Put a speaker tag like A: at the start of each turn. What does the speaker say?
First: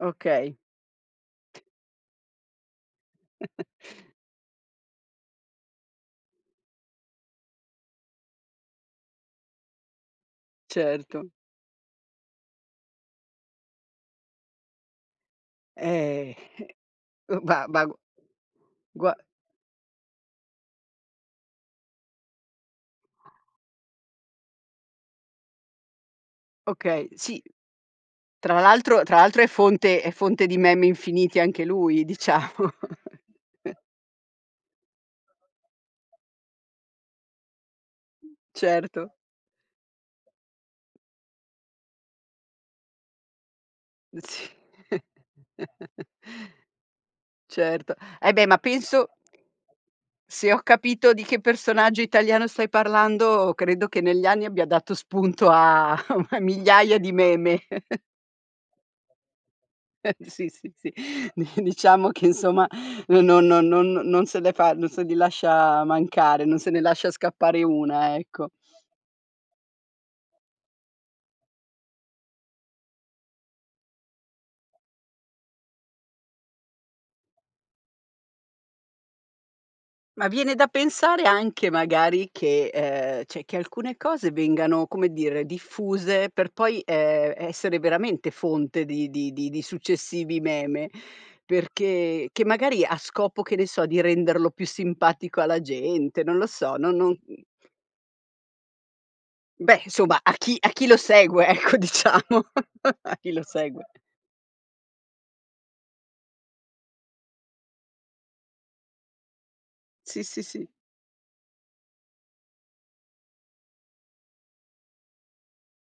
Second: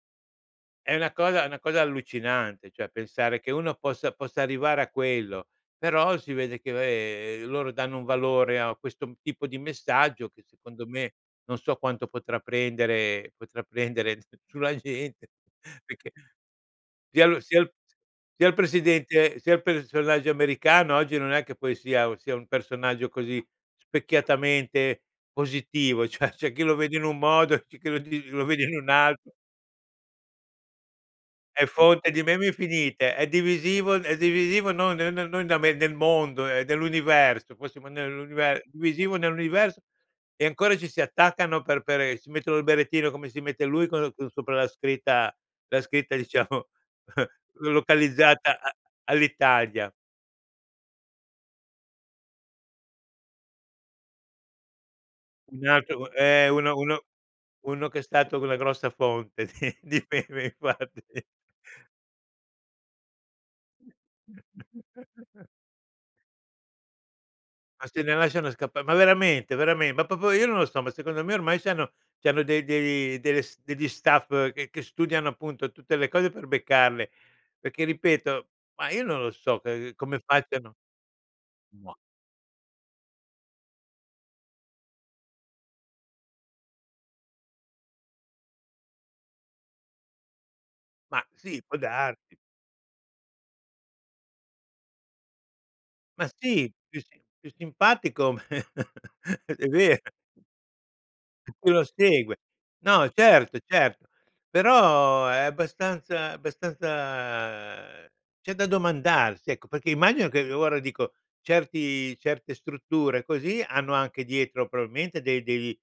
A: Okay.
B: È una cosa è una cosa allucinante, cioè pensare che uno possa possa arrivare a quello, però si vede che, vabbè, loro danno un valore a questo m tipo di messaggio che, secondo me,
A: Certo.
B: non so quanto potrà prendere potrà prendere s sulla gente, perché
A: Eh,
B: sia
A: eh.
B: il sia
A: Ma
B: s
A: ma g
B: sia il
A: gua
B: presidente sia il personaggio americano oggi, non è che poi sia u sia un personaggio così specchiatamente positivo, cioè c'è chi lo vede in
A: Okay,
B: un
A: sì.
B: modo, c'è chi lo li lo
A: Tra
B: vede in un
A: l'altro tra
B: alt
A: l'altro è fonte è fonte di meme infinite anche
B: È
A: lui,
B: fonte di meme
A: diciamo.
B: infinite, è divisivo è divisivo non non non non da me, nel mondo, è dell'universo, possiamo d nell'unive è
A: Certo.
B: divisivo nell'universo e ancora ci si attaccano per per e si mettono il berrettino come si mette lui co con
A: Sì.
B: sopra la scritta la scritta diciamo
A: Certo. Eh, beh, ma
B: localizzata a
A: penso
B: all'Italia.
A: se ho capito di che personaggio italiano stai parlando, credo che negli anni abbia dato spunto
B: Un
A: a
B: altro co
A: a
B: eh, uno
A: migliaia
B: uno
A: di meme.
B: uno che è stato c una grossa fonte di di meme
A: Sì, sì, sì.
B: infatti.
A: Di diciamo che insomma no no no non non se le fa non se li lascia mancare, non se ne lascia scappare
B: Ma se ne
A: una, ecco.
B: lasciano scappa ma veramente, veramen ma proprio io non lo so, ma secondo me ormai c'hanno c'hanno dei dei delle s degli staff che che studiano appunto tutte le cose per beccarle, perché ripeto ma io non lo so che come
A: Ma viene da
B: facciano,
A: pensare anche
B: mah.
A: magari che ehm, cioè, che alcune cose vengano, come dire, diffuse per poi, ehm, essere veramente fonte di di di successivi meme,
B: Ma sì può
A: perché
B: darsi.
A: che magari a scopo, che ne so, di renderlo più simpatico alla gente,
B: Ma
A: non lo
B: sì,
A: so, non
B: più
A: non
B: si
A: mhmm
B: più simpatico è
A: Beh
B: ve
A: insomma a chi a chi lo segue
B: [unintelligible] chi
A: ecco
B: lo segue.
A: diciamo,
B: No
A: a chi lo
B: certo,
A: segue.
B: certo, però è abbastanza abbastanza c'è da domandarsi, ecco perché
A: Sì,
B: immagino
A: sì,
B: che
A: sì.
B: ora dico, certi certe strutture così hanno anche dietro probabilmente de dei